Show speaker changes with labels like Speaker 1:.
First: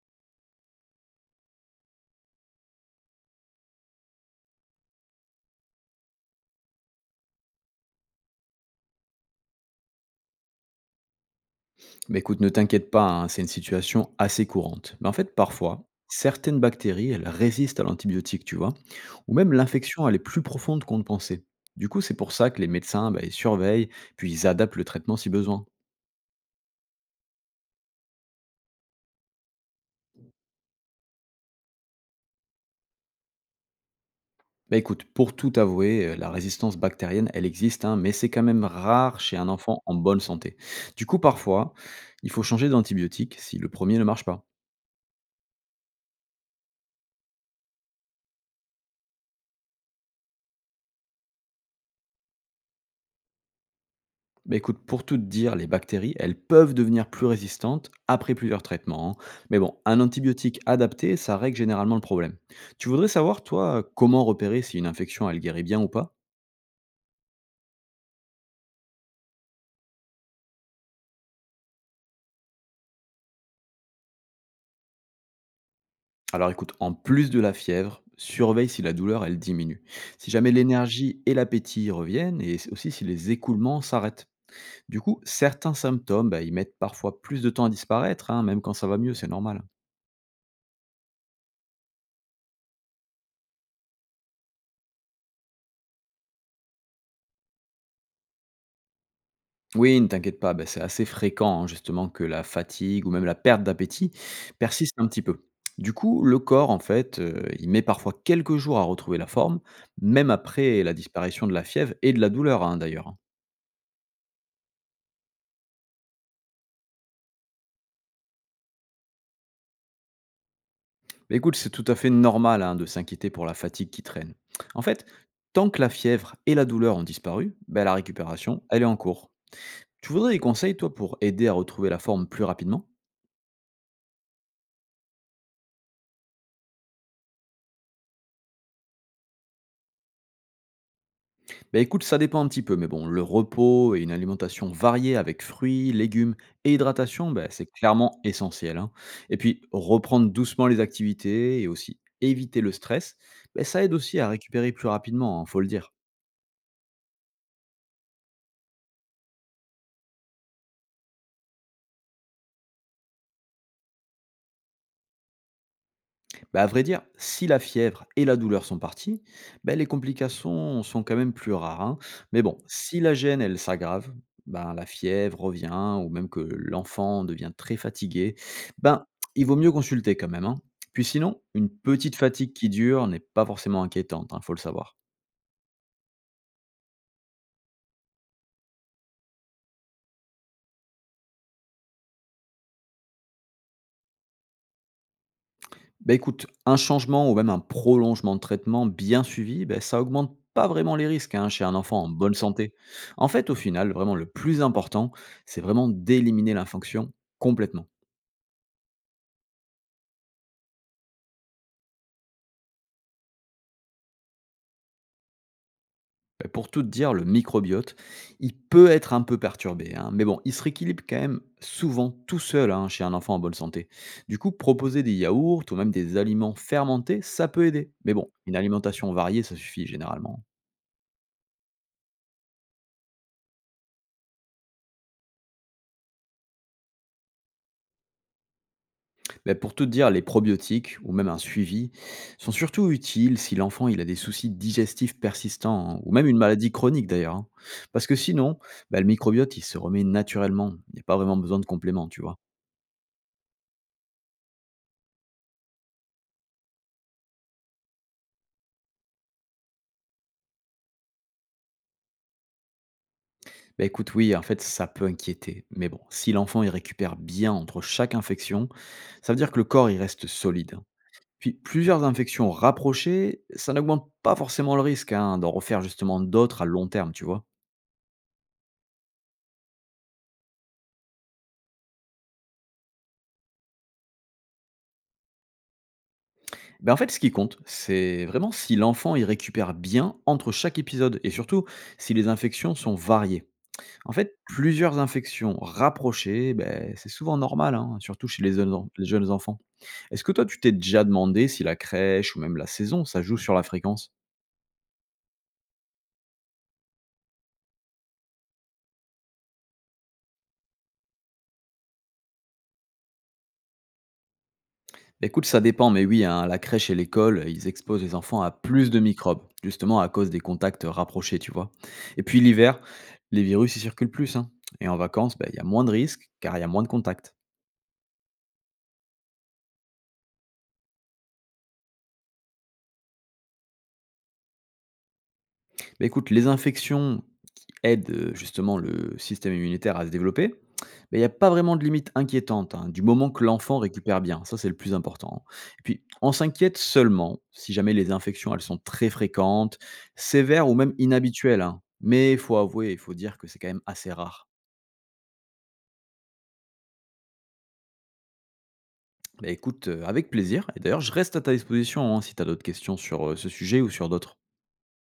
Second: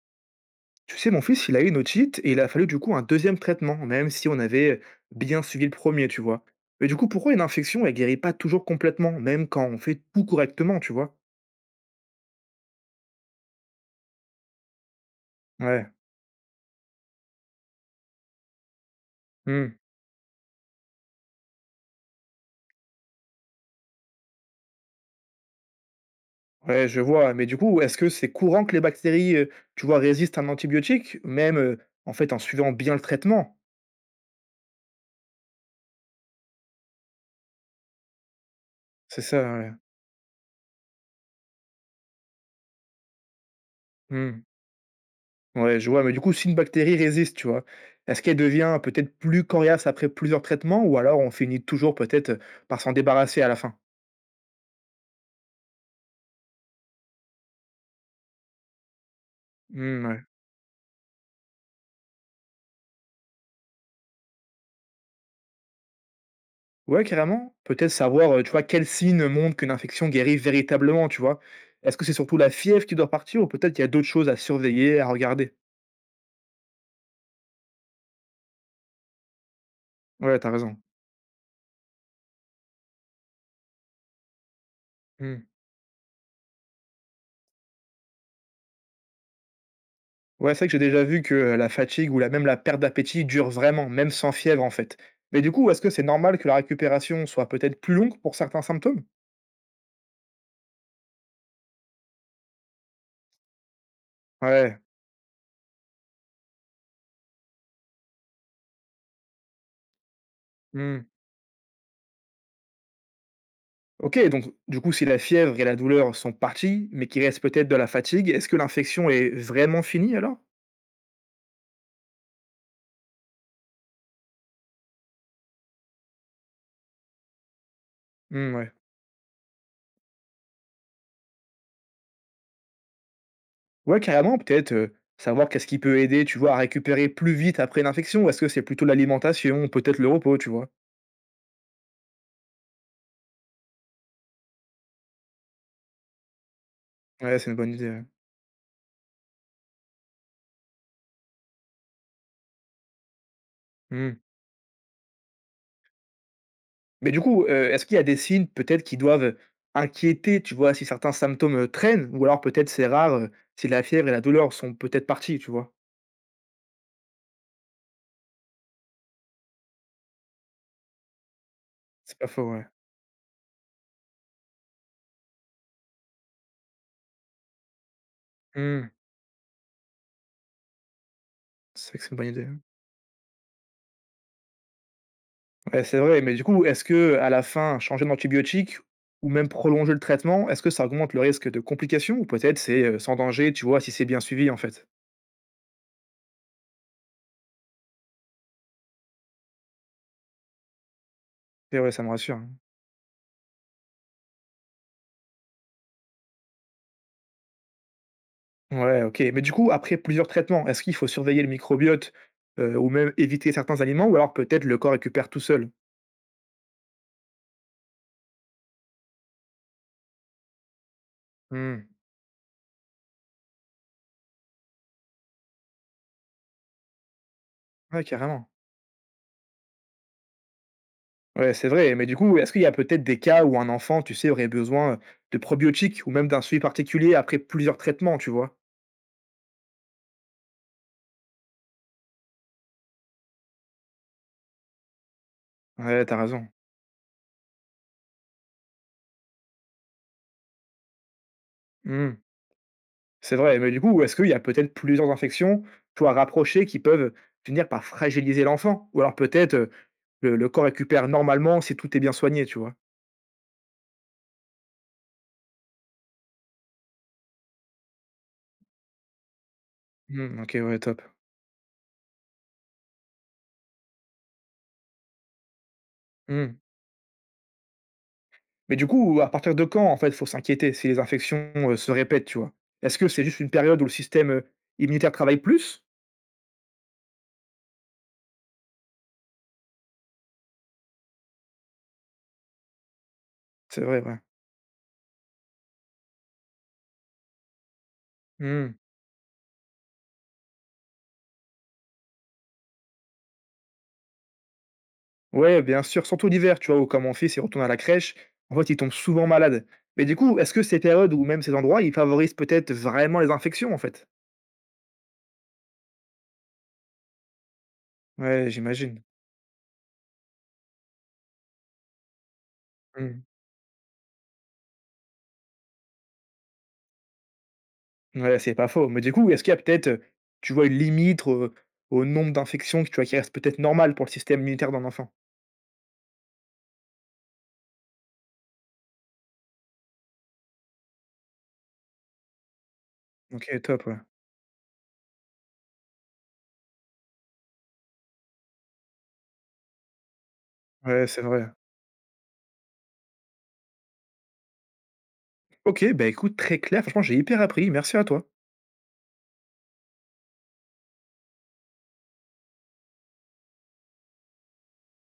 Speaker 1: Tu sais, mon fils, il a eu une otite et il a fallu du coup un deuxième traitement, même si on avait bien suivi le premier, tu vois. Mais du coup, pourquoi une infection, elle guérit pas toujours complètement, même quand on fait tout correctement, tu vois?
Speaker 2: Bah, écoute, ne t'inquiète pas, hein, c'est une situation assez courante. Mais en fait, parfois,
Speaker 1: Ouais,
Speaker 2: certaines bactéries, elles résistent à l'antibiotique, tu vois, ou même
Speaker 1: hmm,
Speaker 2: l'infection, elle est plus profonde qu'on ne pensait. Du coup, c'est pour ça que les médecins, bah, ils surveillent, puis ils adaptent le traitement si besoin.
Speaker 1: ouais, je vois. Mais du coup, est-ce que c'est courant que les bactéries, tu vois, résistent à un antibiotique, même en fait en suivant bien le traitement?
Speaker 2: Bah écoute, pour tout avouer, la résistance bactérienne, elle existe, hein, mais c'est quand même rare
Speaker 1: C'est
Speaker 2: chez
Speaker 1: ça,
Speaker 2: un
Speaker 1: ouais.
Speaker 2: enfant en bonne santé. Du coup, parfois, il faut changer d'antibiotique si le premier ne marche
Speaker 1: Hmm.
Speaker 2: pas.
Speaker 1: Ouais, je vois. Mais du coup, si une bactérie résiste, tu vois, est-ce qu'elle devient peut-être plus coriace après plusieurs traitements, ou alors on finit toujours peut-être par s'en débarrasser à la fin?
Speaker 2: Bah, écoute, pour tout te dire, les bactéries, elles peuvent devenir plus résistantes après plusieurs traitements, hein. Mais bon, un
Speaker 1: Hmm, ouais.
Speaker 2: antibiotique adapté, ça règle généralement le problème. Tu voudrais savoir, toi, comment repérer si une infection, elle guérit bien ou pas.
Speaker 1: Ouais, carrément. Peut-être savoir, tu vois, quels signes montrent qu'une infection guérit véritablement, tu vois? Est-ce que c'est surtout la fièvre qui doit partir ou peut-être qu'il y a d'autres choses à surveiller, à regarder?
Speaker 2: Alors écoute, en plus de la fièvre, surveille si la douleur, elle diminue. Si
Speaker 1: Ouais, t'as
Speaker 2: jamais
Speaker 1: raison.
Speaker 2: l'énergie et l'appétit reviennent, et aussi si les écoulements s'arrêtent. Du coup,
Speaker 1: Mmh.
Speaker 2: certains symptômes, bah, ils mettent parfois plus de temps à disparaître, hein, même quand ça va mieux, c'est normal.
Speaker 1: Ouais, c'est vrai que j'ai déjà vu que la fatigue ou la même la perte d'appétit dure vraiment, même sans fièvre, en fait. Mais du coup, est-ce que c'est normal que la récupération soit peut-être plus longue pour certains symptômes?
Speaker 2: Oui, ne t'inquiète pas, bah, c'est assez fréquent hein, justement que la fatigue ou même la perte d'appétit
Speaker 1: Ouais.
Speaker 2: persiste un petit peu. Du coup, le corps, en fait, il met parfois quelques jours à retrouver la forme, même après la
Speaker 1: Mmh.
Speaker 2: disparition de la fièvre et de la douleur, hein, d'ailleurs, hein.
Speaker 1: OK, donc du coup, si la fièvre et la douleur sont parties, mais qu'il reste peut-être de la fatigue, est-ce que l'infection est vraiment finie alors?
Speaker 2: Mais écoute, c'est tout à fait normal hein, de s'inquiéter pour la fatigue qui traîne. En fait, tant que la fièvre et la douleur ont disparu, bah, la
Speaker 1: Mmh,
Speaker 2: récupération,
Speaker 1: ouais.
Speaker 2: elle est en cours. Tu voudrais des conseils, toi, pour aider à retrouver la forme plus rapidement.
Speaker 1: Ouais, carrément, peut-être savoir qu'est-ce qui peut aider, tu vois, à récupérer plus vite après une infection? Ou est-ce que c'est plutôt l'alimentation, peut-être le repos, tu vois?
Speaker 2: Bah écoute, ça dépend un petit peu, mais bon, le repos et une alimentation variée avec fruits, légumes et hydratation,
Speaker 1: Ouais,
Speaker 2: bah,
Speaker 1: c'est une
Speaker 2: c'est
Speaker 1: bonne idée, ouais.
Speaker 2: clairement essentiel, hein. Et puis, reprendre doucement les activités et aussi éviter le stress, bah, ça aide
Speaker 1: Mmh.
Speaker 2: aussi à récupérer plus rapidement, hein, faut le dire.
Speaker 1: Mais du coup, est-ce qu'il y a des signes peut-être qui doivent, inquiéter, tu vois, si certains symptômes, traînent? Ou alors peut-être c'est rare, si la fièvre et la douleur sont peut-être parties, tu vois?
Speaker 2: Bah, à vrai dire, si la fièvre et la douleur sont parties, bah, les complications sont quand même plus rares, hein.
Speaker 1: C'est pas
Speaker 2: Mais
Speaker 1: faux,
Speaker 2: bon,
Speaker 1: ouais.
Speaker 2: si la gêne, elle s'aggrave, ben la fièvre revient, ou même que l'enfant devient très fatigué,
Speaker 1: Mmh.
Speaker 2: ben, il vaut mieux consulter quand même, hein. Puis sinon, une
Speaker 1: C'est vrai que c'est
Speaker 2: petite
Speaker 1: une bonne idée,
Speaker 2: fatigue
Speaker 1: ouais.
Speaker 2: qui dure n'est pas forcément inquiétante, il faut le savoir.
Speaker 1: Ouais, c'est vrai, mais du coup, est-ce que, à la fin, changer d'antibiotique ou même prolonger le traitement, est-ce que ça augmente le risque de complications? Ou peut-être c'est sans danger, tu vois, si c'est bien suivi, en fait?
Speaker 2: Bah, écoute, un changement ou même un prolongement de traitement bien suivi, bah, ça augmente pas vraiment les risques hein, chez un
Speaker 1: Et ouais, ça
Speaker 2: enfant
Speaker 1: me
Speaker 2: en bonne
Speaker 1: rassure, hein.
Speaker 2: santé. En fait, au final, vraiment le plus important, c'est vraiment d'éliminer l'infection complètement.
Speaker 1: Ouais, OK. Mais du coup, après plusieurs traitements, est-ce qu'il faut surveiller le microbiote, ou même éviter certains aliments ou alors peut-être le corps récupère tout seul?
Speaker 2: Bah, pour tout te dire, le microbiote, il peut être un peu perturbé, hein, mais bon, il se rééquilibre quand même
Speaker 1: Mmh.
Speaker 2: souvent tout seul hein, chez un enfant en bonne santé. Du coup, proposer des yaourts ou même des aliments fermentés, ça peut aider.
Speaker 1: Ouais,
Speaker 2: Mais bon,
Speaker 1: carrément.
Speaker 2: une alimentation variée, ça suffit généralement, hein.
Speaker 1: Ouais, c'est vrai. Mais du coup, est-ce qu'il y a peut-être des cas où un enfant, tu sais, aurait besoin, de probiotiques ou même d'un suivi particulier après plusieurs traitements, tu vois?
Speaker 2: Beh, pour tout te dire, les probiotiques ou même un suivi sont surtout utiles si l'enfant il a des soucis digestifs persistants hein,
Speaker 1: Ouais,
Speaker 2: ou
Speaker 1: t'as
Speaker 2: même une
Speaker 1: raison.
Speaker 2: maladie chronique d'ailleurs, hein. Parce que sinon, bah, le microbiote il se remet naturellement. Il n'y a pas vraiment besoin de compléments,
Speaker 1: Mmh.
Speaker 2: tu vois.
Speaker 1: C'est vrai. Mais du coup, est-ce qu'il y a peut-être plusieurs infections, tu vois, rapprochées qui peuvent finir par fragiliser l'enfant? Ou alors peut-être, le corps récupère normalement si tout est bien soigné, tu vois?
Speaker 2: Ben écoute, oui, en fait, ça peut inquiéter. Mais bon, si l'enfant il récupère bien entre chaque infection, ça veut dire que le corps il reste
Speaker 1: Mmh, OK,
Speaker 2: solide,
Speaker 1: ouais,
Speaker 2: hein.
Speaker 1: top.
Speaker 2: Puis plusieurs infections rapprochées, ça n'augmente pas forcément le risque hein, d'en refaire justement
Speaker 1: Mmh.
Speaker 2: d'autres à long terme, tu vois.
Speaker 1: Mais du coup, à partir de quand, en fait, il faut s'inquiéter si les infections, se répètent, tu vois? Est-ce que c'est juste une période où le système immunitaire travaille plus?
Speaker 2: Ben en fait, ce qui compte, c'est vraiment si l'enfant y récupère bien entre chaque épisode et surtout si les infections sont variées.
Speaker 1: C'est vrai,
Speaker 2: En
Speaker 1: ouais.
Speaker 2: fait, plusieurs infections rapprochées, ben, c'est souvent normal, hein, surtout chez les,
Speaker 1: Mmh.
Speaker 2: les jeunes enfants. Est-ce que toi, tu t'es déjà demandé si la crèche ou même la saison, ça joue sur la fréquence.
Speaker 1: Ouais, bien sûr, surtout l'hiver, tu vois? Où comme mon fils, il retourne à la crèche, en fait, il tombe souvent malade. Mais du coup, est-ce que ces périodes ou même ces endroits, ils favorisent peut-être vraiment les infections, en fait?
Speaker 2: Ben écoute, ça dépend, mais oui, hein, la crèche et l'école, ils exposent les enfants
Speaker 1: Ouais,
Speaker 2: à plus de
Speaker 1: j'imagine.
Speaker 2: microbes, justement à cause des contacts rapprochés, tu vois. Et puis l'hiver,
Speaker 1: Mmh.
Speaker 2: les virus y circulent plus, hein, et en vacances, ben, il y a moins de risques car il y a moins de contacts.
Speaker 1: Ouais, c'est pas faux. Mais du coup, est-ce qu'il y a peut-être, tu vois, une limite, au nombre d'infections que tu vois, qui reste peut-être normal pour le système immunitaire d'un enfant?
Speaker 2: Bah, écoute, les infections qui aident, justement le système immunitaire à se développer, mais il n'y a pas vraiment de limite inquiétante, hein, du moment que
Speaker 1: OK,
Speaker 2: l'enfant
Speaker 1: top, ouais.
Speaker 2: récupère bien, ça c'est le plus important. Et puis, on s'inquiète seulement si jamais les infections, elles sont très fréquentes, sévères ou même
Speaker 1: Ouais, c'est vrai.
Speaker 2: inhabituelles, hein. Mais il faut avouer, il faut dire que c'est quand même assez rare.
Speaker 1: OK, bah, écoute, très clair. Franchement, j'ai hyper appris. Merci à toi.
Speaker 2: Bah, écoute, avec plaisir et d'ailleurs je reste à ta disposition, hein, si tu as d'autres questions sur, ce sujet ou sur d'autres.